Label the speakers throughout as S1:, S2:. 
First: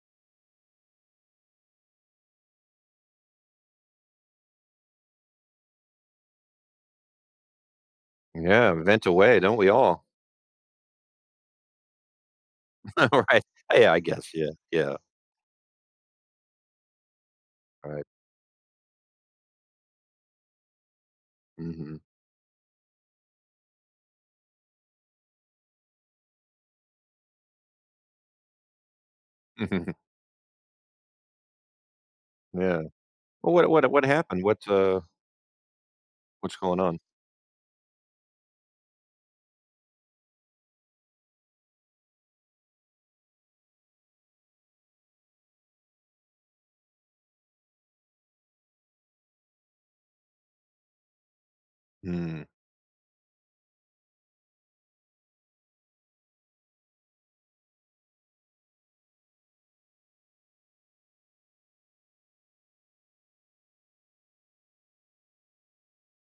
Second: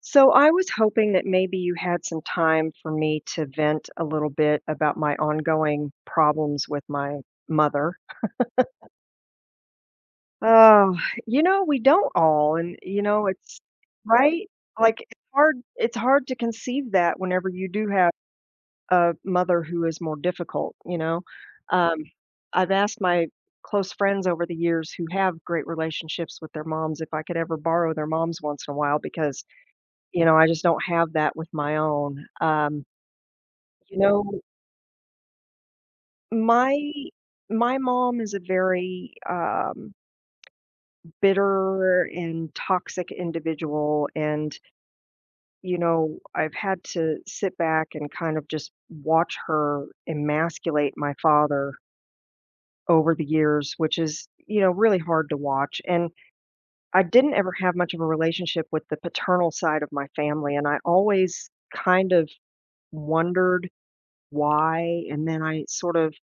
S1: So I was hoping that maybe you had some time for me to vent a little bit about my ongoing problems with my mother.
S2: Yeah, vent away, don't we all?
S1: Oh, we don't all, and
S2: Right.
S1: it's,
S2: Yeah, I guess,
S1: right?
S2: yeah, yeah,
S1: Like it's hard to conceive that whenever you do
S2: right,
S1: have a mother who is more difficult,
S2: mhm,
S1: Um I've asked my close friends over the years who have great relationships with their moms if I could ever borrow their moms once in a while because, I just don't have that with my own.
S2: yeah. Well, what what
S1: You
S2: what
S1: know,
S2: happened? What, what's
S1: my
S2: going on?
S1: my mom is a very, bitter and toxic individual, and, I've had to sit back and kind of just watch her emasculate my father
S2: Mm,
S1: over the years, which is, really hard to watch, and I didn't ever have much of a relationship with the paternal side of my family, and I always kind of wondered why, and then I sort of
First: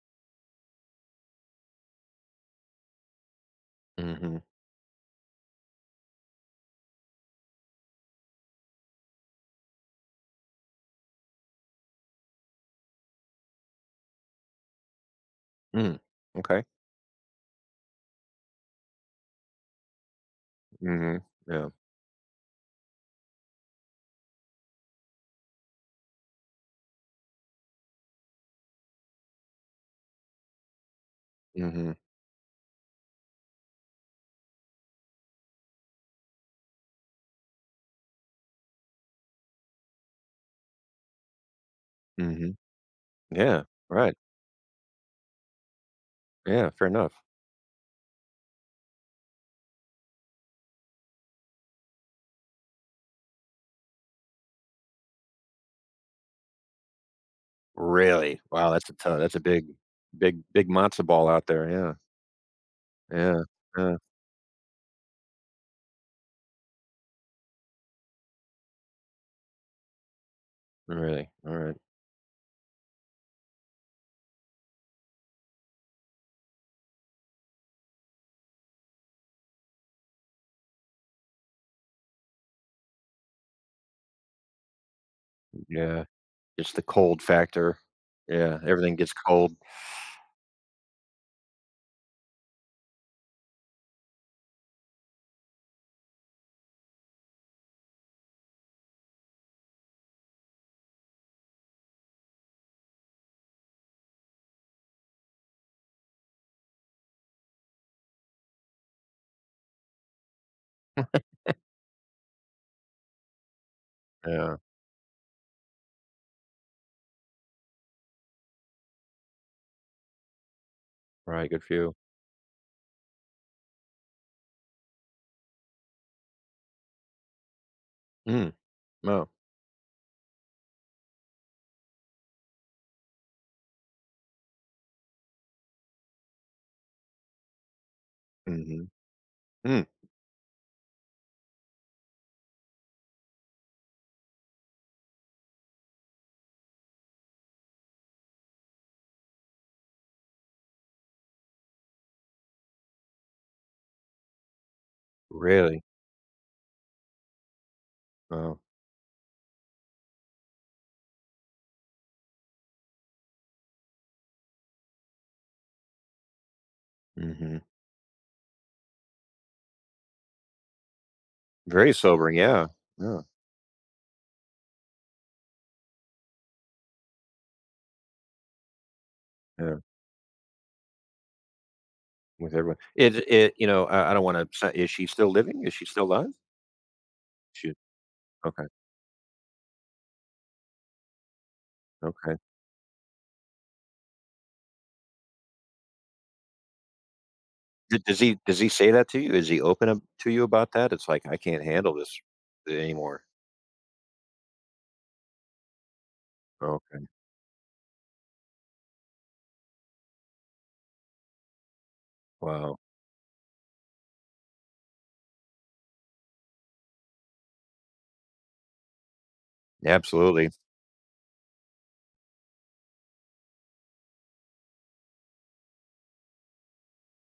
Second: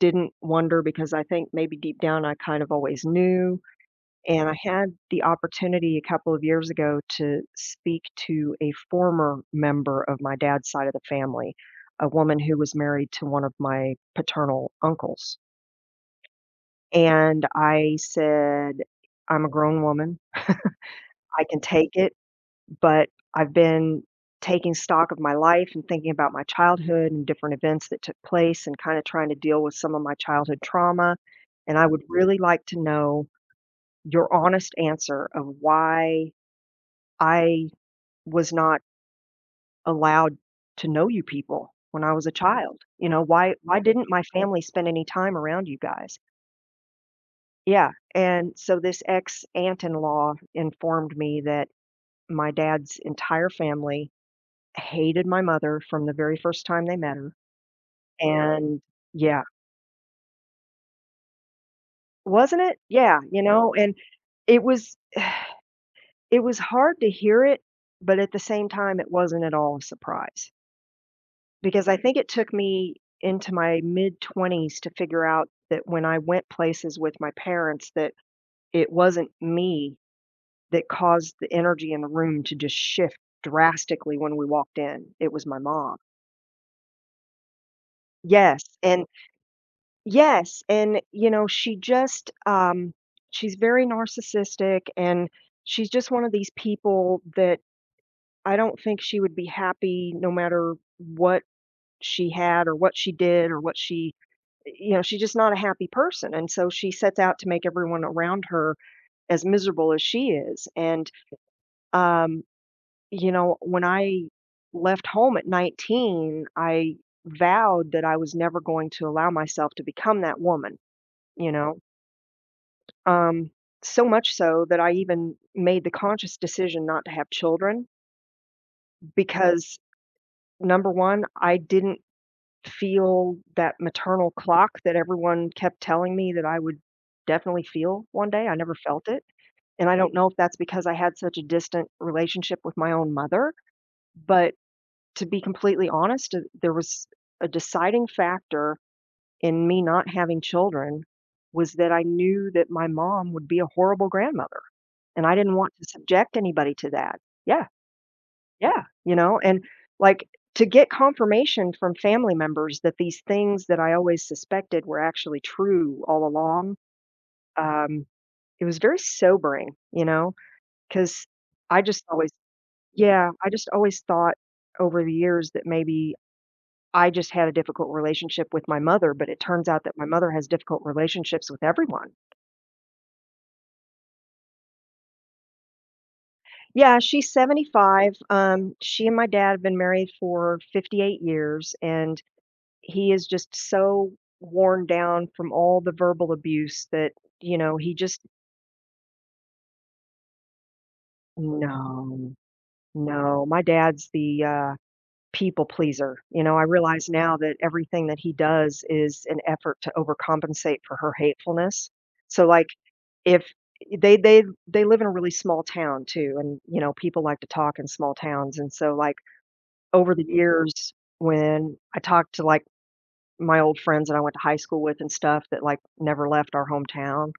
S1: didn't wonder because I think maybe deep down I kind of always knew.
S2: mhm,
S1: And I had the opportunity a couple of years ago to speak to a former member of my dad's side of the family, a woman who was married to one of my paternal uncles.
S2: mm, okay,
S1: And I said, I'm a grown woman.
S2: mhm,
S1: I can
S2: yeah,
S1: take it. But I've been taking stock of my life and thinking about my childhood and different events that took place and kind of trying to deal with some of my childhood trauma. And I
S2: mhm,
S1: would really like to know your honest answer of why I was not allowed to know you people when I was a
S2: mhm,
S1: child. You know, why
S2: yeah,
S1: why didn't
S2: right,
S1: my family spend any time around you guys?
S2: yeah, fair enough.
S1: Yeah. And so this ex aunt in law informed me that my dad's entire family hated my mother from the very first time they met her,
S2: Really? Wow,
S1: and,
S2: that's a
S1: yeah.
S2: big big matzo ball out there, yeah,
S1: Wasn't it? Yeah,
S2: yeah,
S1: and
S2: yeah,
S1: it was it was hard to hear it, but at the same time, it wasn't at all a surprise,
S2: really, alright,
S1: because I think it took me into my mid-20s to figure out that when I went places with my parents that it wasn't me that caused the energy in the room to just shift drastically when we walked in, it was my mom.
S2: yeah, just the cold factor, yeah,
S1: Yes,
S2: everything
S1: and
S2: gets cold,
S1: Yes, and, she's very narcissistic, and she's just one of these people that I don't think she would be happy no matter what she had or what she did or what she you know, she's just not a happy person, and so she sets out to make everyone around her as miserable as she is, and, um, when I
S2: yeah,
S1: left home at 19, I vowed that I was never going to allow myself to become that woman,
S2: right,
S1: you
S2: good for
S1: know?
S2: you.
S1: Um, so much so that I even made the conscious decision not to have children
S2: Mm, wow,
S1: because number 1, I didn't feel that maternal clock that everyone kept telling me that I would definitely feel one day. I never
S2: mhm.
S1: felt it,
S2: Mm,
S1: and I don't know if that's because I had such a distant relationship with my own mother, but to be completely honest, there was a deciding factor in me not having children was that I knew that my mom would be a horrible grandmother. And I didn't want
S2: really?
S1: to subject anybody to that. Yeah,
S2: Wow.
S1: yeah, and, like, to get confirmation from family members that these things that I always suspected were actually true all along,
S2: Mhm.
S1: um, it was very sobering. Because I
S2: Very
S1: just always
S2: sobering, yeah. Yeah,
S1: Yeah, I just always thought over the years that maybe I just had a difficult relationship with my mother, but it turns
S2: yeah,
S1: out that my mother has difficult relationships with everyone.
S2: with everyone. I don't wanna is she still living? Is she still alive?
S1: Yeah, she's
S2: She
S1: 75.
S2: Okay,
S1: She and my dad have been married for 58 years, and
S2: okay.
S1: he is just so worn down from all the verbal abuse that, you know, he
S2: D
S1: just,
S2: does he say that to you? Is he open up to you about that? It's like, "I can't handle this
S1: no,
S2: anymore."
S1: no. My dad's the people pleaser. I
S2: Okay.
S1: realize now that everything that he does is an effort to overcompensate for her hatefulness. So, like,
S2: Wow.
S1: if they live in a really small town too, and people like to talk in small towns, and so like over the
S2: Absolutely.
S1: years, when I talked to, like, my old friends that I went to high school with and stuff that, like, never left our hometown,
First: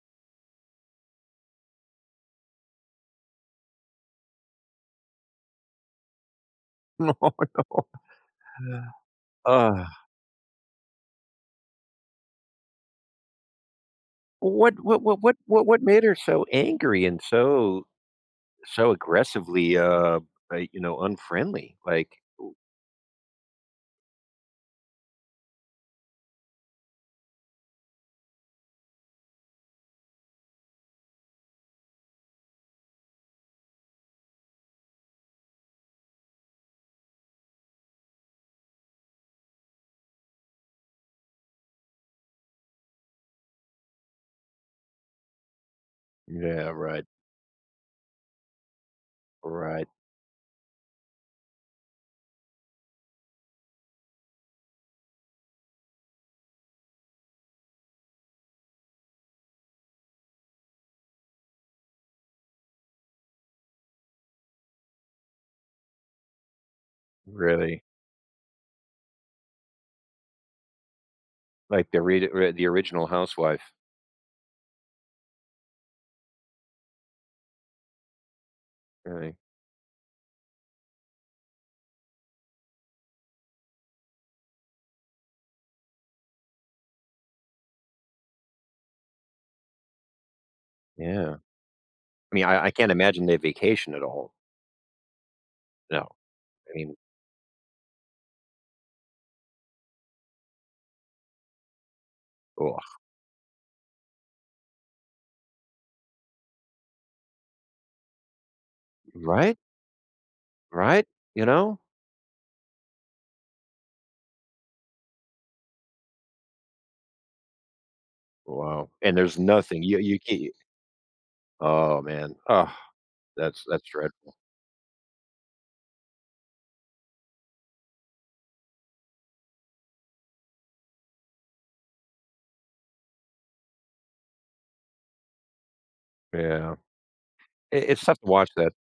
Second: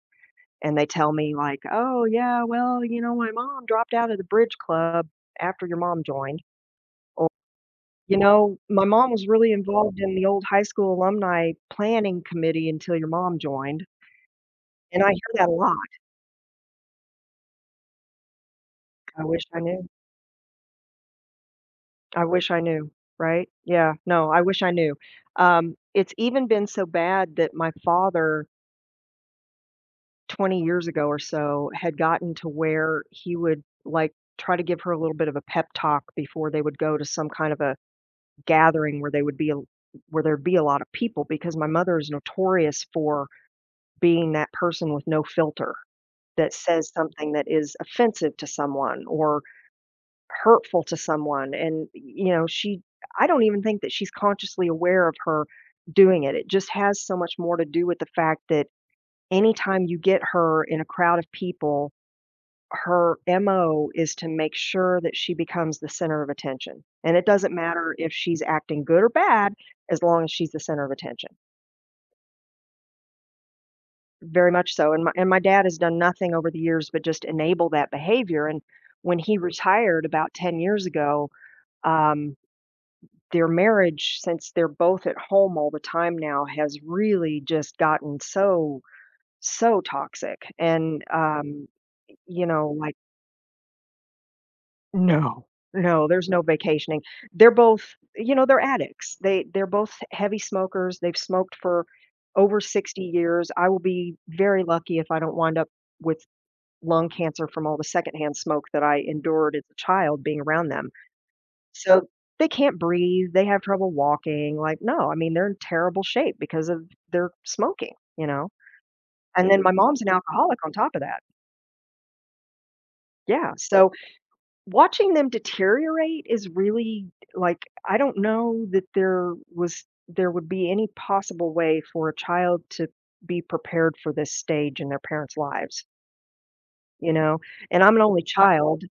S1: and they tell me, like, "Oh, yeah, well, you know, my mom dropped out of the bridge club after your mom joined."
S2: No, no.
S1: You know, my mom was really
S2: Uh.
S1: involved in the old high school alumni planning committee until your mom joined,
S2: What what
S1: and I
S2: what
S1: hear
S2: what
S1: that a
S2: what
S1: lot.
S2: what made her so angry and so so
S1: I wish I
S2: aggressively,
S1: knew.
S2: uh, you know, unfriendly? Like
S1: I wish I knew, right? Yeah, no, I wish I knew. It's even been so bad that my father 20 years ago or so had gotten to where he would, like, try to give her a little bit of a pep talk before they would go to some kind of a gathering where they would be a where there'd be a lot of people because my mother is notorious for being that person with no filter that
S2: yeah,
S1: says
S2: right,
S1: something that is offensive to someone or
S2: right.
S1: hurtful to someone, and, she I don't even think that she's consciously aware of her doing it, it just has so much more to do with the fact that anytime you get her in a crowd of people her MO is to make sure that she becomes the center of attention, and it doesn't
S2: Really?
S1: matter if she's acting good or bad, as long as she's the center of attention.
S2: Like the read re the original housewife,
S1: Very much so, and my dad has done nothing over the years but just enable that behavior, and when
S2: really?
S1: he retired about 10 years ago, um, their marriage, since they're both at home all the time now, has really just gotten so, so toxic, and,
S2: Yeah. I mean,
S1: you know,
S2: I can't
S1: like
S2: imagine they vacation at all.
S1: no,
S2: No.
S1: no, there's no
S2: I mean,
S1: vacationing. They're both, they're addicts. They're both heavy smokers. They've smoked for over
S2: ugh.
S1: 60 years. I will be very lucky if I don't wind up with lung cancer from all the secondhand smoke that I endured
S2: Right?
S1: as a child being around them.
S2: Right? You know?
S1: So they can't breathe, they have trouble walking. Like, no, I mean, they're in terrible shape because of their smoking.
S2: Wow. And there's
S1: And then my
S2: nothing. You
S1: mom's an
S2: you ke
S1: alcoholic on top of that.
S2: Oh, man. Oh,
S1: Yeah.
S2: that's
S1: So,
S2: dreadful.
S1: watching them deteriorate is really like, I don't know that there would be any possible way for a child to be prepared for this stage in their parents' lives,
S2: Yeah.
S1: you know? And
S2: It
S1: I'm an
S2: it's tough
S1: only
S2: to watch that.
S1: child,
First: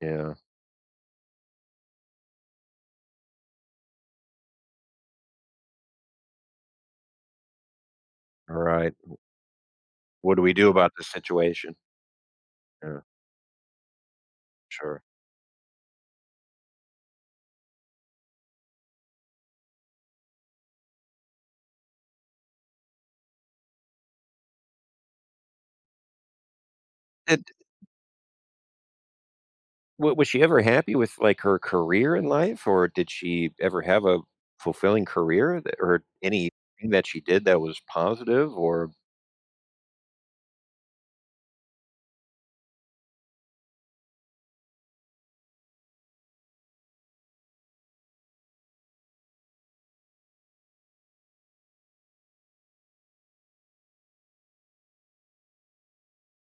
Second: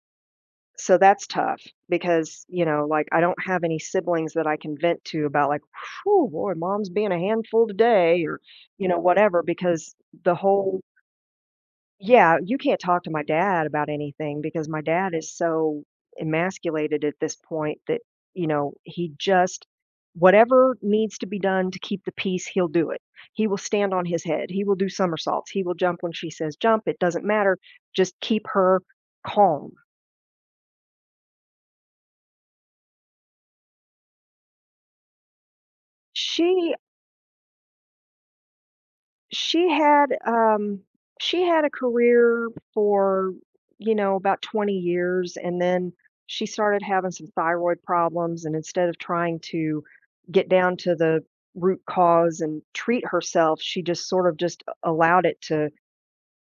S2: Yeah.
S1: so that's tough because, like, I don't have any siblings that I can vent to about like, oh boy, mom's being a handful today," or,
S2: All right.
S1: whatever, because the
S2: What do we do
S1: whole
S2: about this situation?
S1: yeah, you can't
S2: Yeah,
S1: talk to my dad about anything because my
S2: sure.
S1: dad is so emasculated at this point that, he just whatever needs to be done to keep the peace, he'll do it. He will stand on his head. He will do somersaults. He will jump when she says jump. It doesn't matter. Just keep her calm.
S2: Wa was she ever happy with, like, her career in life, or did she ever have a fulfilling career that or anything
S1: She
S2: that she did that was positive or
S1: She had, um she had a career for, about 20 years, and then she started having some thyroid problems, and instead of trying to get down to the root cause and treat herself, she just sort of just allowed it to,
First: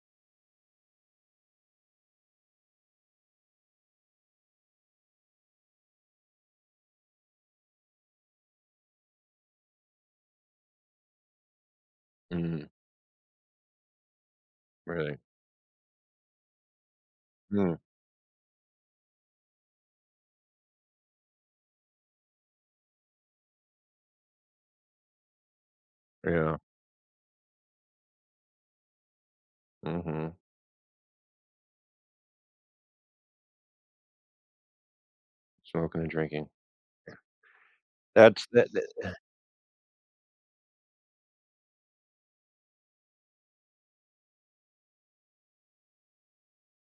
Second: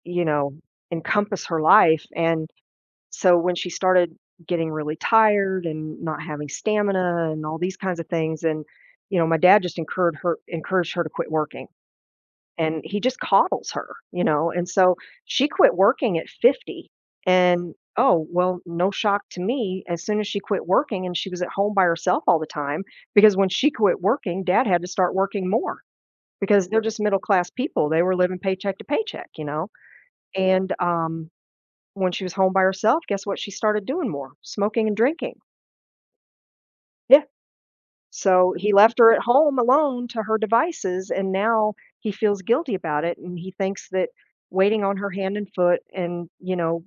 S1: you know, encompass her life, and so when she started getting really tired and not having stamina and all these kinds of things, and, my dad just encouraged her to quit working
S2: mm,
S1: and he just coddles her, and so
S2: really?
S1: she quit working at 50 and
S2: Mm,
S1: oh, well, no shock to me as soon as she quit working and she was at home by herself all the time because when she quit working, dad had to start working more
S2: yeah,
S1: because they're just middle class people. They were living paycheck to paycheck.
S2: mhm,
S1: And when she was home by herself, guess what she started doing more? Smoking and drinking.
S2: smoking and drinking.
S1: Yeah.
S2: That's
S1: So
S2: that
S1: he left
S2: that
S1: her at home alone to her devices, and now he feels guilty about it, and he thinks that waiting on her hand and foot and,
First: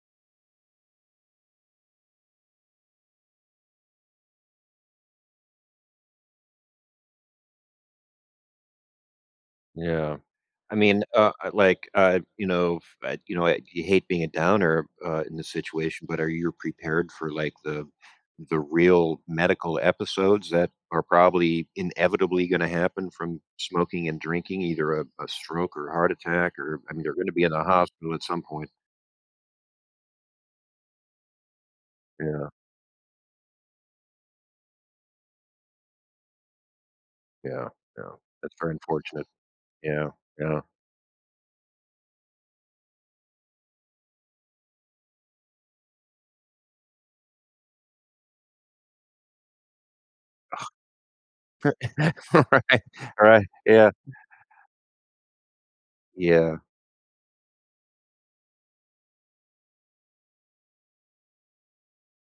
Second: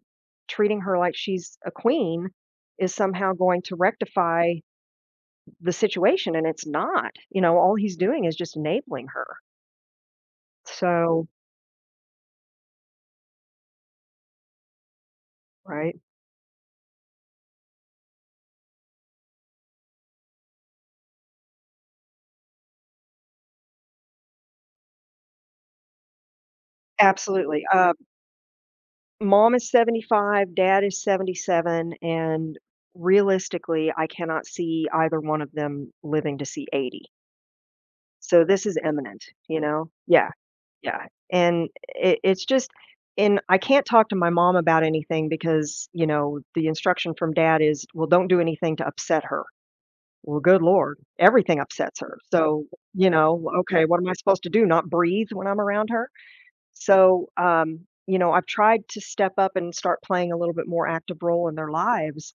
S1: treating her like she's a queen is somehow going to rectify the situation, and it's not. All he's doing is just enabling her.
S2: Yeah. I mean,
S1: So
S2: you know, you know, I you hate being a downer in this
S1: Right.
S2: situation, but are you prepared for like the real medical episodes that are probably inevitably going to happen from smoking and drinking, either a stroke or heart attack, or I mean, they're going to be in the
S1: Absolutely. Uh,
S2: hospital at some point.
S1: mom is 75, dad is 77,
S2: Yeah,
S1: and realistically, I cannot see either one of them living to see 80.
S2: yeah, yeah.
S1: So
S2: That's
S1: this
S2: very
S1: is imminent,
S2: unfortunate.
S1: you know?
S2: Yeah,
S1: Yeah,
S2: yeah.
S1: yeah, and it it's just and I can't talk to my mom about anything because, the instruction from dad is, "Well, don't do anything to upset her." Well, good lord, everything upsets her.
S2: All
S1: So,
S2: right, all right.
S1: okay,
S2: Yeah,
S1: what am I supposed to do, not breathe when I'm around her?
S2: yeah.
S1: So, I've tried to step up and start playing a little bit more active role in their lives,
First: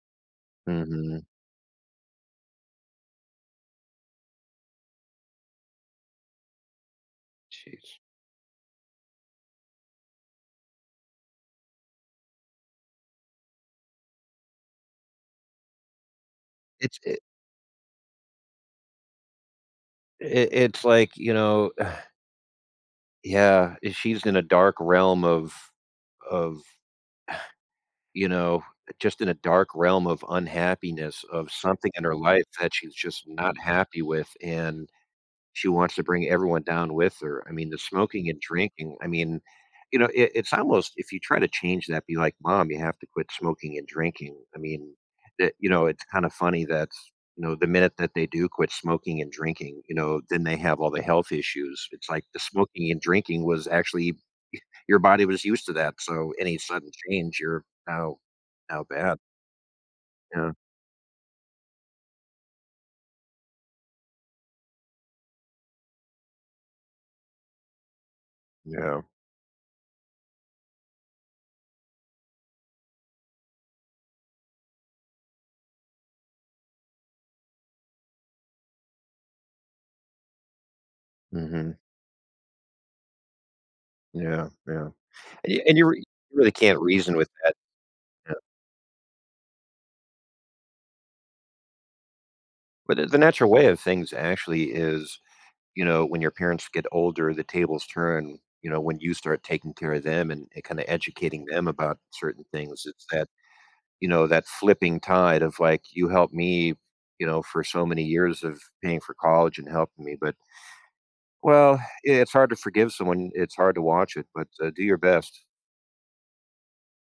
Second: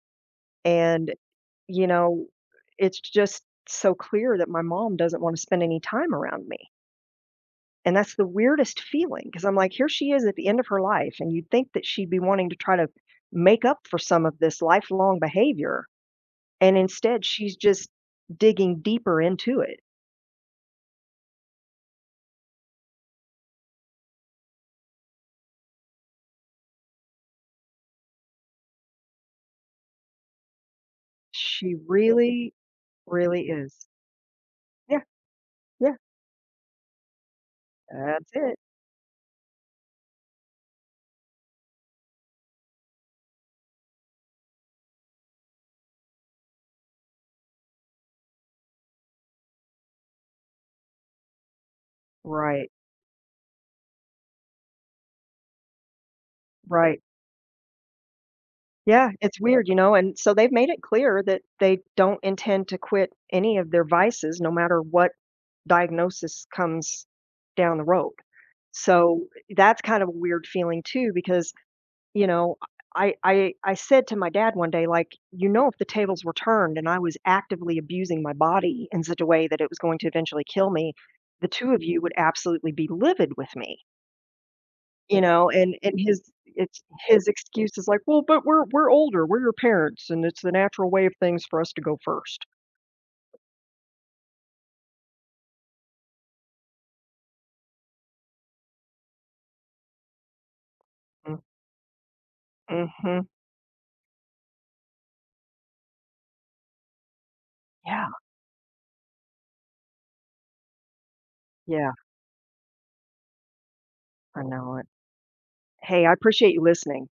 S1: and,
S2: Hmm.
S1: you know, it's just so clear that my mom doesn't wanna spend any time around me. And
S2: Jeez.
S1: that's the weirdest feeling, because 'cause I'm like, here she is at the end of her life, and you'd think that she'd be wanting to try to make up for some of this lifelong behavior, and
S2: It's it,
S1: instead, she's just digging deeper into it.
S2: it's like you know. Yeah, eh, she's in a dark realm of, you know, just in a dark realm of unhappiness, of
S1: She
S2: something in her life
S1: really,
S2: that she's just
S1: really
S2: not
S1: is.
S2: happy with, and
S1: Yeah,
S2: she wants
S1: yeah,
S2: to bring everyone down with her. I mean, the smoking
S1: that's
S2: and
S1: it.
S2: drinking, I mean, you know, it it's almost if you try to change that, be like, "Mom, you have to quit smoking and drinking." I mean, that you know, it's kinda funny that, you know, the minute that they do quit smoking and drinking, you know, then they have all the health issues. It's like the
S1: Right,
S2: smoking and drinking was actually your body was used to that, so any sudden
S1: right.
S2: change, you're now
S1: Yeah,
S2: bad.
S1: it's weird, and so
S2: Yeah,
S1: they've made it clear that they don't intend to quit any of their vices no matter what diagnosis comes down the road.
S2: yeah,
S1: So that's kind of a weird feeling too because, you know, I said to my dad one day like, "You know, if the tables were turned and I was actively abusing my body in such a way that it was going to eventually kill me, the two
S2: mhm,
S1: of you would absolutely be livid with me."
S2: yeah, yeah.
S1: And
S2: And you re
S1: his
S2: you really can't
S1: it's
S2: reason with
S1: his
S2: that,
S1: excuse is like, "Well,
S2: yeah.
S1: but we're older, we're your parents, and it's the natural way of things for us to go first."
S2: But the natural way of things actually is, you know, when your parents get older, the tables turn, you know, when you start taking care of them and kinda
S1: Mm,
S2: educating them about certain things, it's
S1: mhm.
S2: that, you know, that flipping tide of, like, you helped me, you know, for so many
S1: Yeah,
S2: years of paying for college and helping me, but well,
S1: yeah,
S2: it's hard to forgive someone, it's hard to watch it,
S1: I
S2: but,
S1: know
S2: do
S1: it.
S2: your best.
S1: Hey, I appreciate you listening.